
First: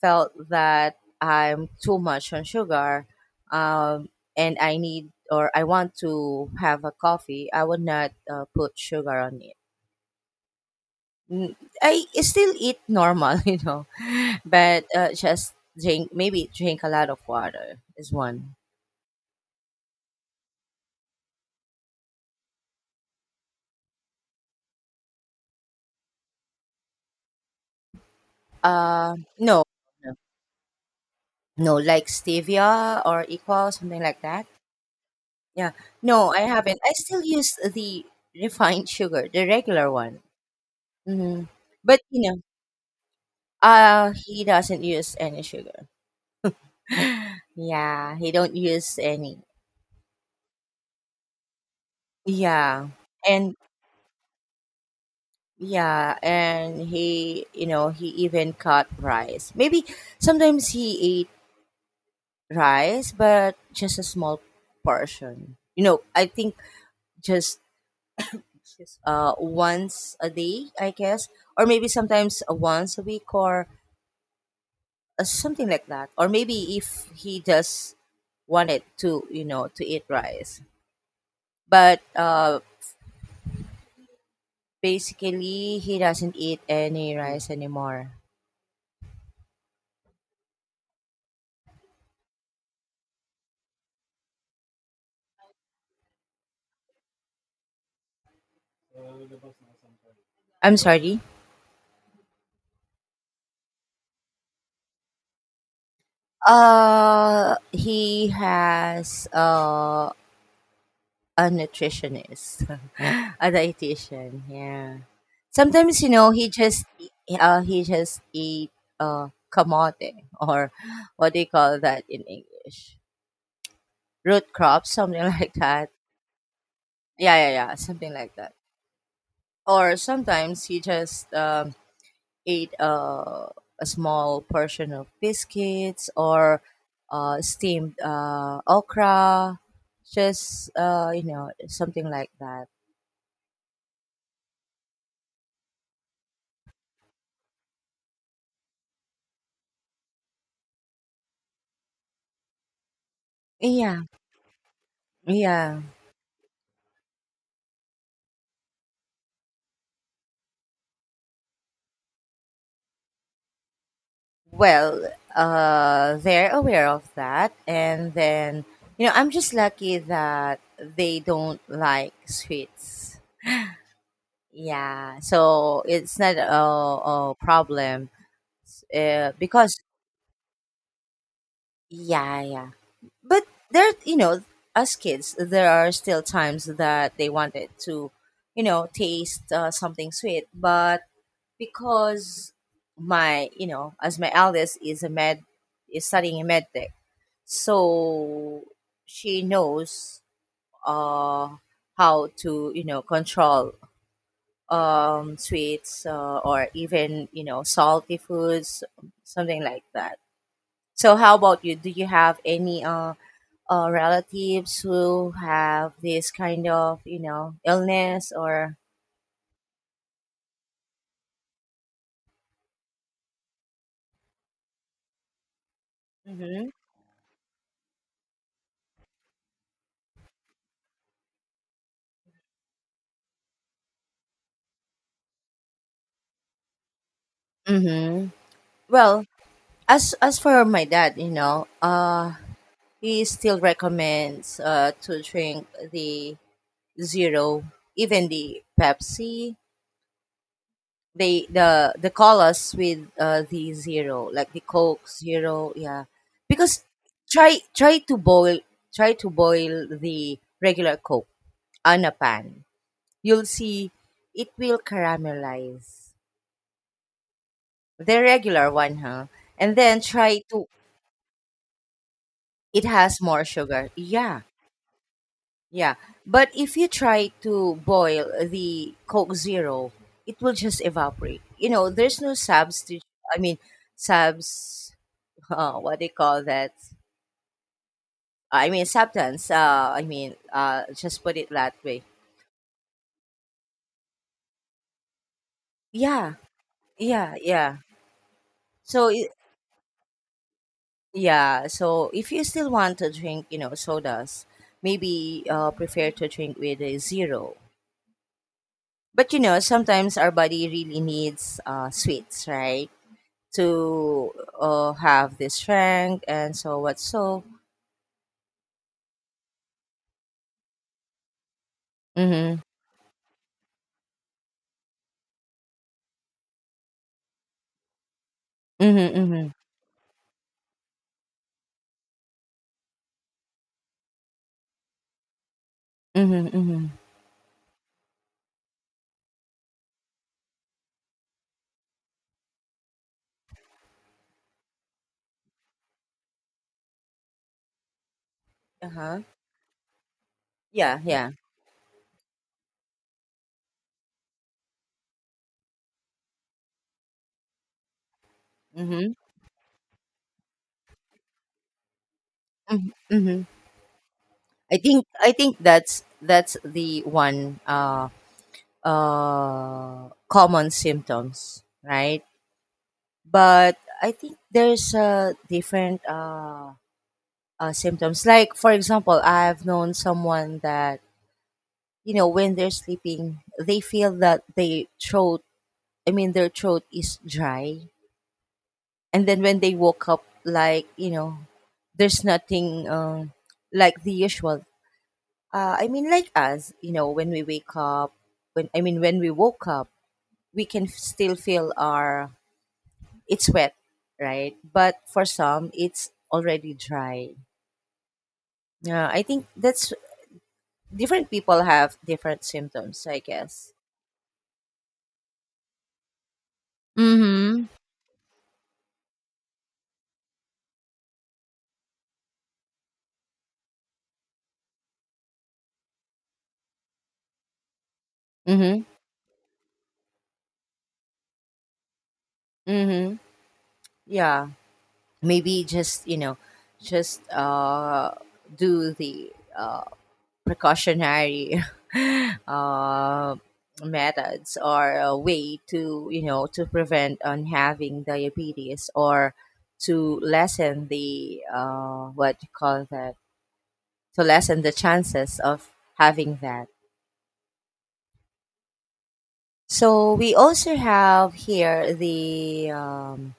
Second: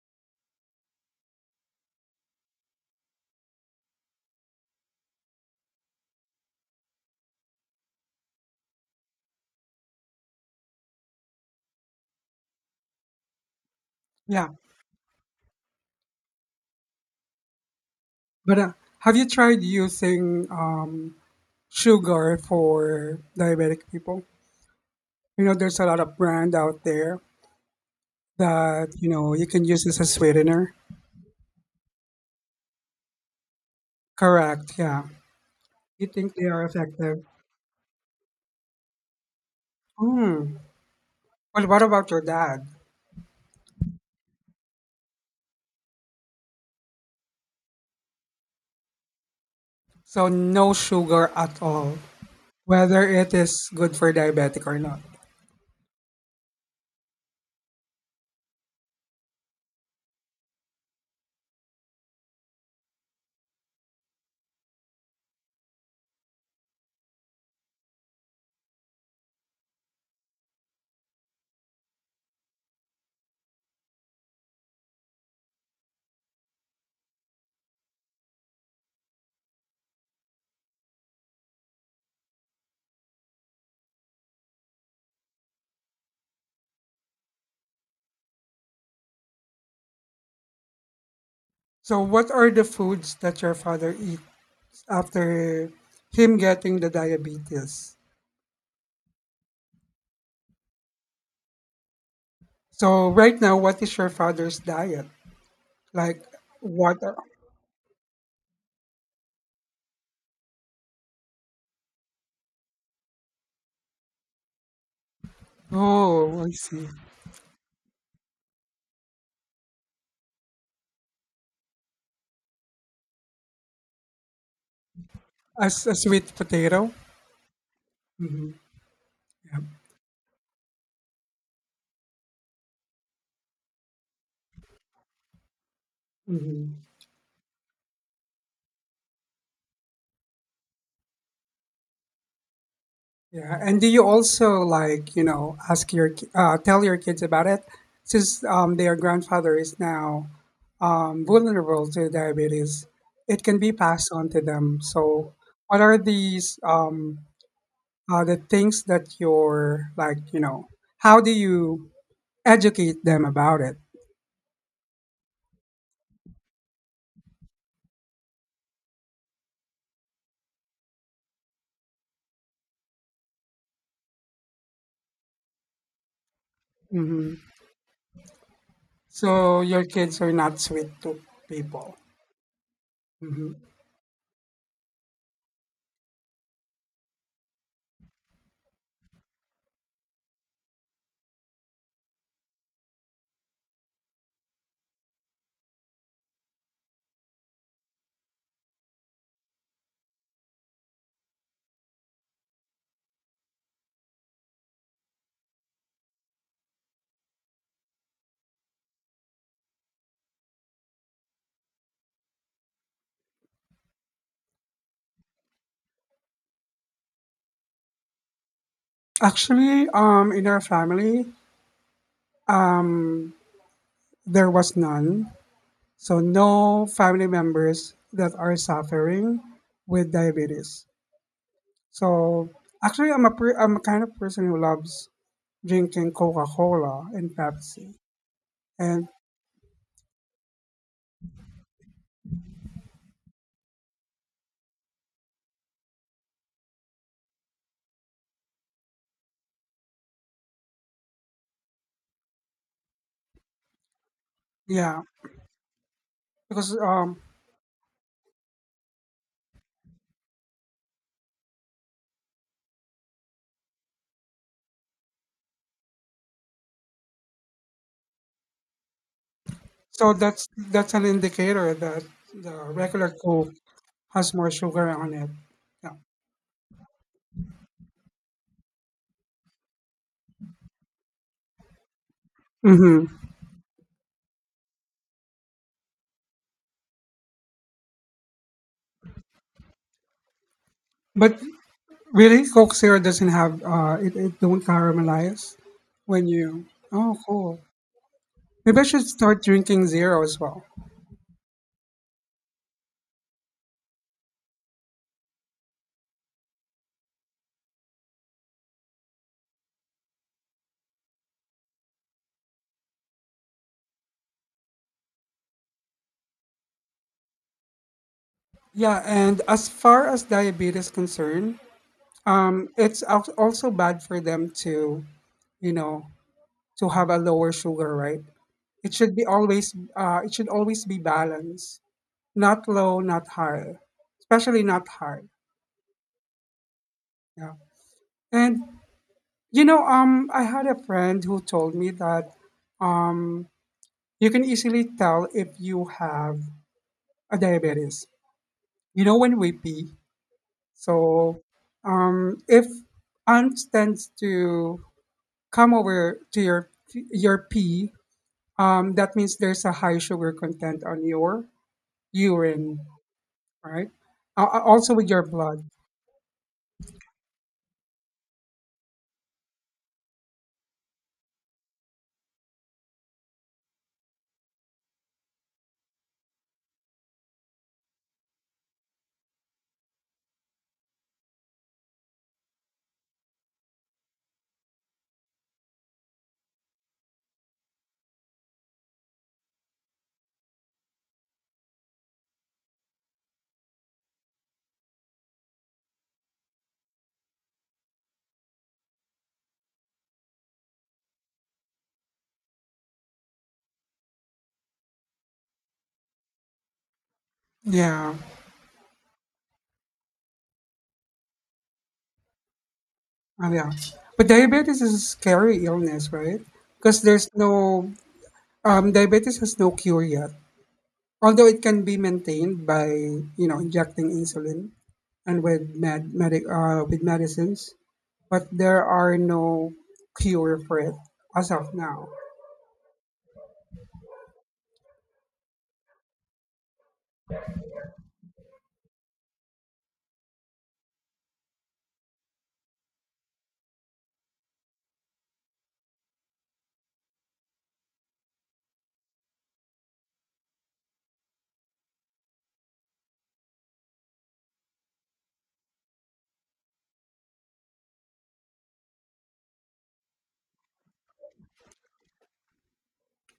felt that I'm too much on sugar, um, and I need, or I want to have a coffee, I would not put sugar on it. N- I still eat normal, (laughs) you know, Yeah. but just drink, maybe drink a lot of water is one. But Have you tried using sugar for diabetic people? You know, there's a lot of brand out there that, you Uh, know, you no, can use as a no, sweetener. no, like stevia or equal, something like that. Correct. Yeah. Yeah, You no, think I they are haven't. I still effective? use the refined sugar, the regular one. Hmm. Hmm. Well, what But about your you know, dad? He doesn't use any sugar. (laughs) Yeah, he don't use any. So no sugar at all, Yeah, whether it and, is good for diabetic or not. yeah, and he, you know, he even cut rice. Maybe sometimes he ate rice, but just a small portion. You know, I think just once a day, I guess, or maybe sometimes once a week or something like that. Or maybe if he just wanted to, you know, to eat rice. But basically he doesn't eat any rice anymore. So what are the foods that your father eats after him getting the diabetes? I'm sorry. So right now, what is your father's diet? Like what are, He has a nutritionist, (laughs) a dietitian. Yeah. Sometimes you know oh, I see. He just eat kamote or what do you call that in English? Root crops, something (laughs) like As that. a sweet potato? Yeah, yeah, yeah, something like Mm-hmm. that. Yeah. Or sometimes he just ate a small portion of biscuits or Mm-hmm. Steamed okra, just you know, something like that. Yeah, and do you also like you know ask your tell your kids about it since their grandfather is now vulnerable to diabetes? It can be Yeah, passed on to them. So, yeah. what are these the things that you're like you know? How do you educate them about it? Well, they're aware of that, and then you know I'm just lucky that they don't like sweets. Yeah, so it's not a, a Hmm. problem So because, your kids are not sweet to people. yeah, yeah. But Hmm. there, you know, as kids, there are still times that they wanted to, you know, taste something sweet. But because my you know as my eldest is a med is studying in med tech, so she knows uh how to, you know, control sweets, or even, you know, salty foods, something like that. So how about you? Do you have any relatives who have this kind of, you know, illness or? Actually, in our family, um, there was none. So Hmm. no family members that are suffering with diabetes. So actually, I'm a I'm a kind of person who loves drinking Coca Cola and Pepsi, Hmm. and Well, as for my dad, you know, he still recommends to drink the zero, even the Pepsi. They, the call us with the zero, like the yeah, Coke zero, yeah, because because try try to boil try to boil the regular Coke on a pan. You'll see it will caramelize. The regular one, huh? And then so try that's to, that's an indicator that the it regular has more Coke sugar. has Yeah. more sugar on it. Yeah. Yeah. But if you try to boil the Coke Zero, it will just evaporate. You know, there's no substitute. Mm-hmm. I mean, subs, what do you call that? I mean substance. Just put But it that way. really, Coke Zero doesn't have It don't caramelize when Yeah. you. Oh, Yeah, cool. yeah. Maybe I should So i- start drinking zero as well. Yeah, so if you still want to drink, you know, sodas, maybe prefer to drink with a zero. But you know, sometimes our body really needs sweets, right? To have this strength and so what so. Yeah, and as far as diabetes concerned, Mhm. It's also bad for them to, you know, to have a lower sugar, right? It Mhm. should be Mhm. always, it should always be balanced, not low, not high, especially not high. Mhm. Mhm. Yeah, and you know, I had a friend who told me that, um, you can easily tell if you have a diabetes. Uh You know huh. when we pee, Yeah. Yeah. so if aunt tends to come over to your pee, Mhm. that means there's a high sugar content on your urine, Mhm. Mhm. right? I Also think with your I think blood. That's the one common symptoms, right? But I think there's a different symptoms. Like for example, I've known someone that, you know, when they're sleeping, they feel that their throat. I mean, their throat is dry, and then when they woke up, like, you know, there's nothing, like the usual. Like us, you know, when we wake up, when I mean when we woke up, we can still feel our, it's wet, right? But for some, it's already dry. Yeah, Yeah, I think that's different people have different symptoms, I yeah. guess. But diabetes is a scary illness, right? Because there's Mm-hmm. no diabetes has no cure yet. Although it can be maintained by you know injecting insulin and with med, medic with medicines, but Mm-hmm. there are no cure for it as of now. Mm-hmm. Yeah. Maybe just, you know, just do the uh precautionary (laughs) uh methods or a way to, you know, to prevent on having diabetes or to lessen the what you call that, to lessen the chances of having that. So we also have here the,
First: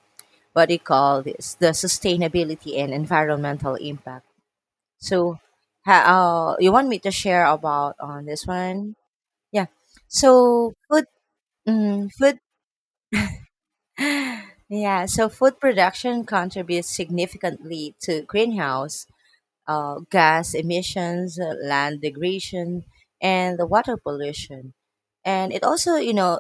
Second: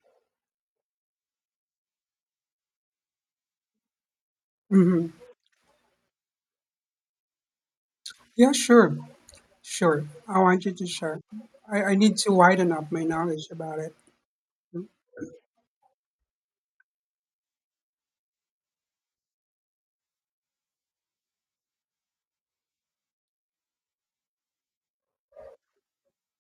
what do you call this? The sustainability and environmental impact. Hmm. So, you want me to share about on this Yeah, one? sure. Yeah. Sure. I want you So to food, share. I mm, need to food, widen up my knowledge about it. yeah. So food production contributes significantly to greenhouse gas emissions, land degradation, and the water pollution. And it also, you know,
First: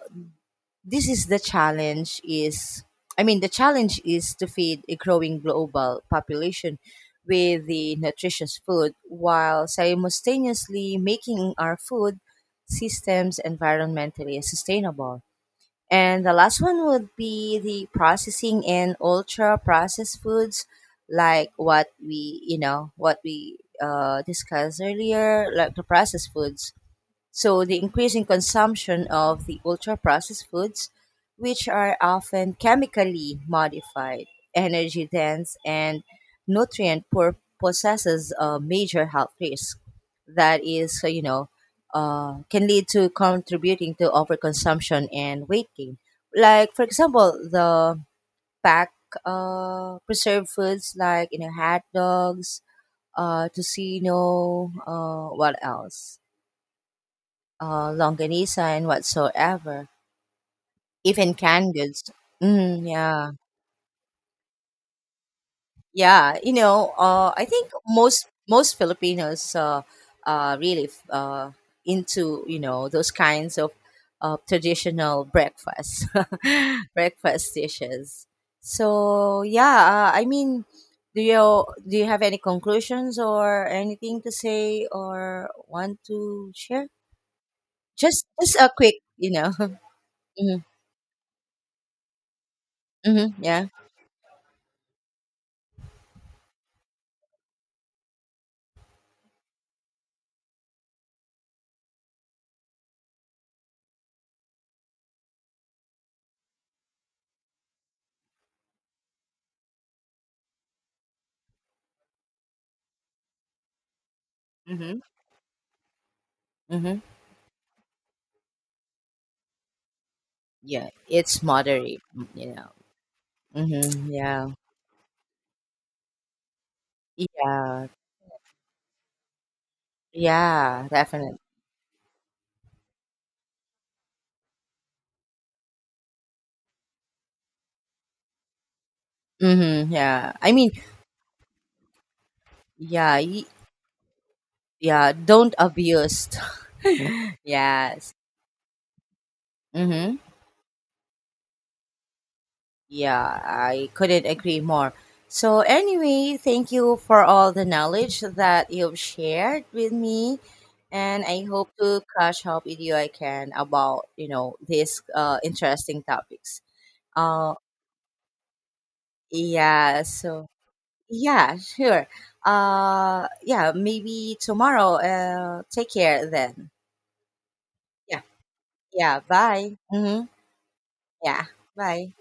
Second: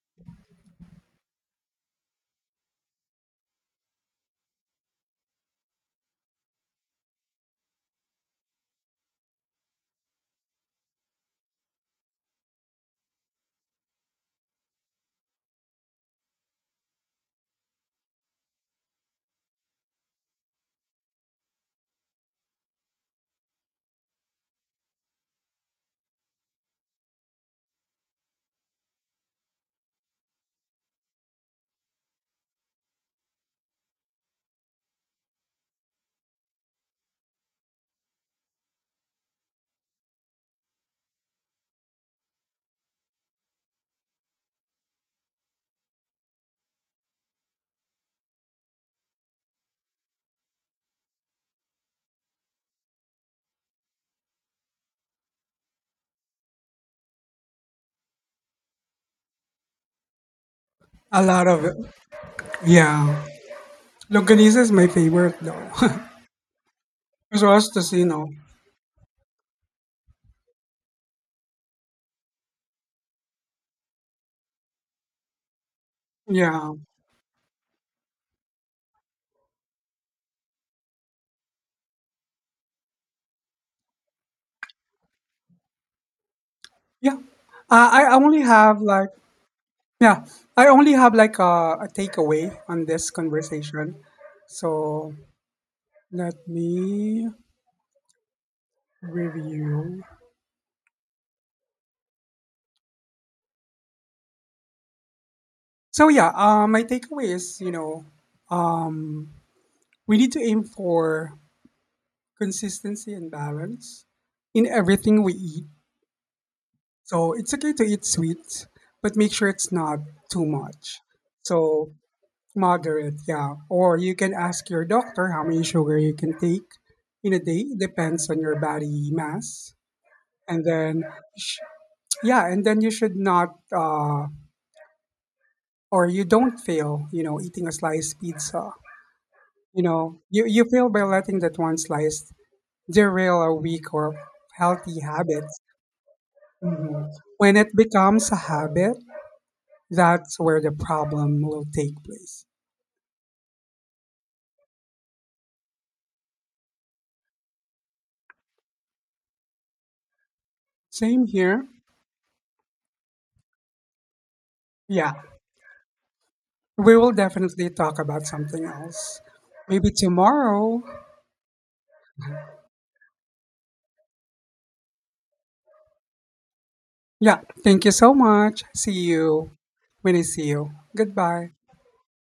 this is the challenge is I mean the challenge is to feed a growing global population with the nutritious food while simultaneously making our food systems environmentally sustainable. And the last one would be the processing and ultra processed foods, like what we, you know, what we discussed earlier, like the processed foods. So the increasing consumption of the ultra processed foods, which are often chemically modified, energy dense, and nutrient poor, possesses a major health risk that is, can lead to contributing to overconsumption and weight gain. Like, for example, the packed preserved foods like, you know, hot dogs, tocino, what else? Longanisa and whatsoever, A even lot of canned it. goods. Mm, Yeah. yeah, Longanisa is my favorite though. (laughs) yeah. You know, As I well as think tocino. most Filipinos are really into, you know, those kinds of traditional breakfast Yeah. (laughs) breakfast dishes. So yeah, do you have any conclusions or anything to say or want to share? Yeah. Uh, I only Just a have quick, like, you know. yeah, (laughs) Hmm. I only have like a takeaway on this Hmm, yeah. conversation. So let me review. My takeaway is, you know, um, we need to aim for consistency and balance in Hmm. everything we eat. Mhm. So it's okay to eat sweets, but make sure it's not too Yeah, much. it's So moderate, mm, you know. moderate, yeah. Or Mhm. you can Yeah. ask your doctor how many sugar you can take in a day. Yeah. Depends on your body mass. And Yeah, then, definitely. sh- yeah, and then you should not, uh, or you don't fail, you know, eating a sliced pizza. You Mhm. know, Yeah. I you mean, fail by letting that one slice yeah, derail y- a week or healthy yeah, habit. don't abuse. Mhm. (laughs) When it Yes. becomes a habit, Mhm. that's where the problem will take place. Yeah, I couldn't agree more. So anyway, thank you for all the knowledge that you've shared with me, and Same I here. hope to catch up with you again about, you know, these Yeah. Interesting topics. We will Uh definitely talk about something else. Maybe yeah, so, tomorrow. yeah, sure. Yeah, maybe tomorrow. Take care then. Yeah. Thank you so Yeah, much. See yeah. you Bye. when I Mm-hmm. see you. Yeah, Goodbye. bye.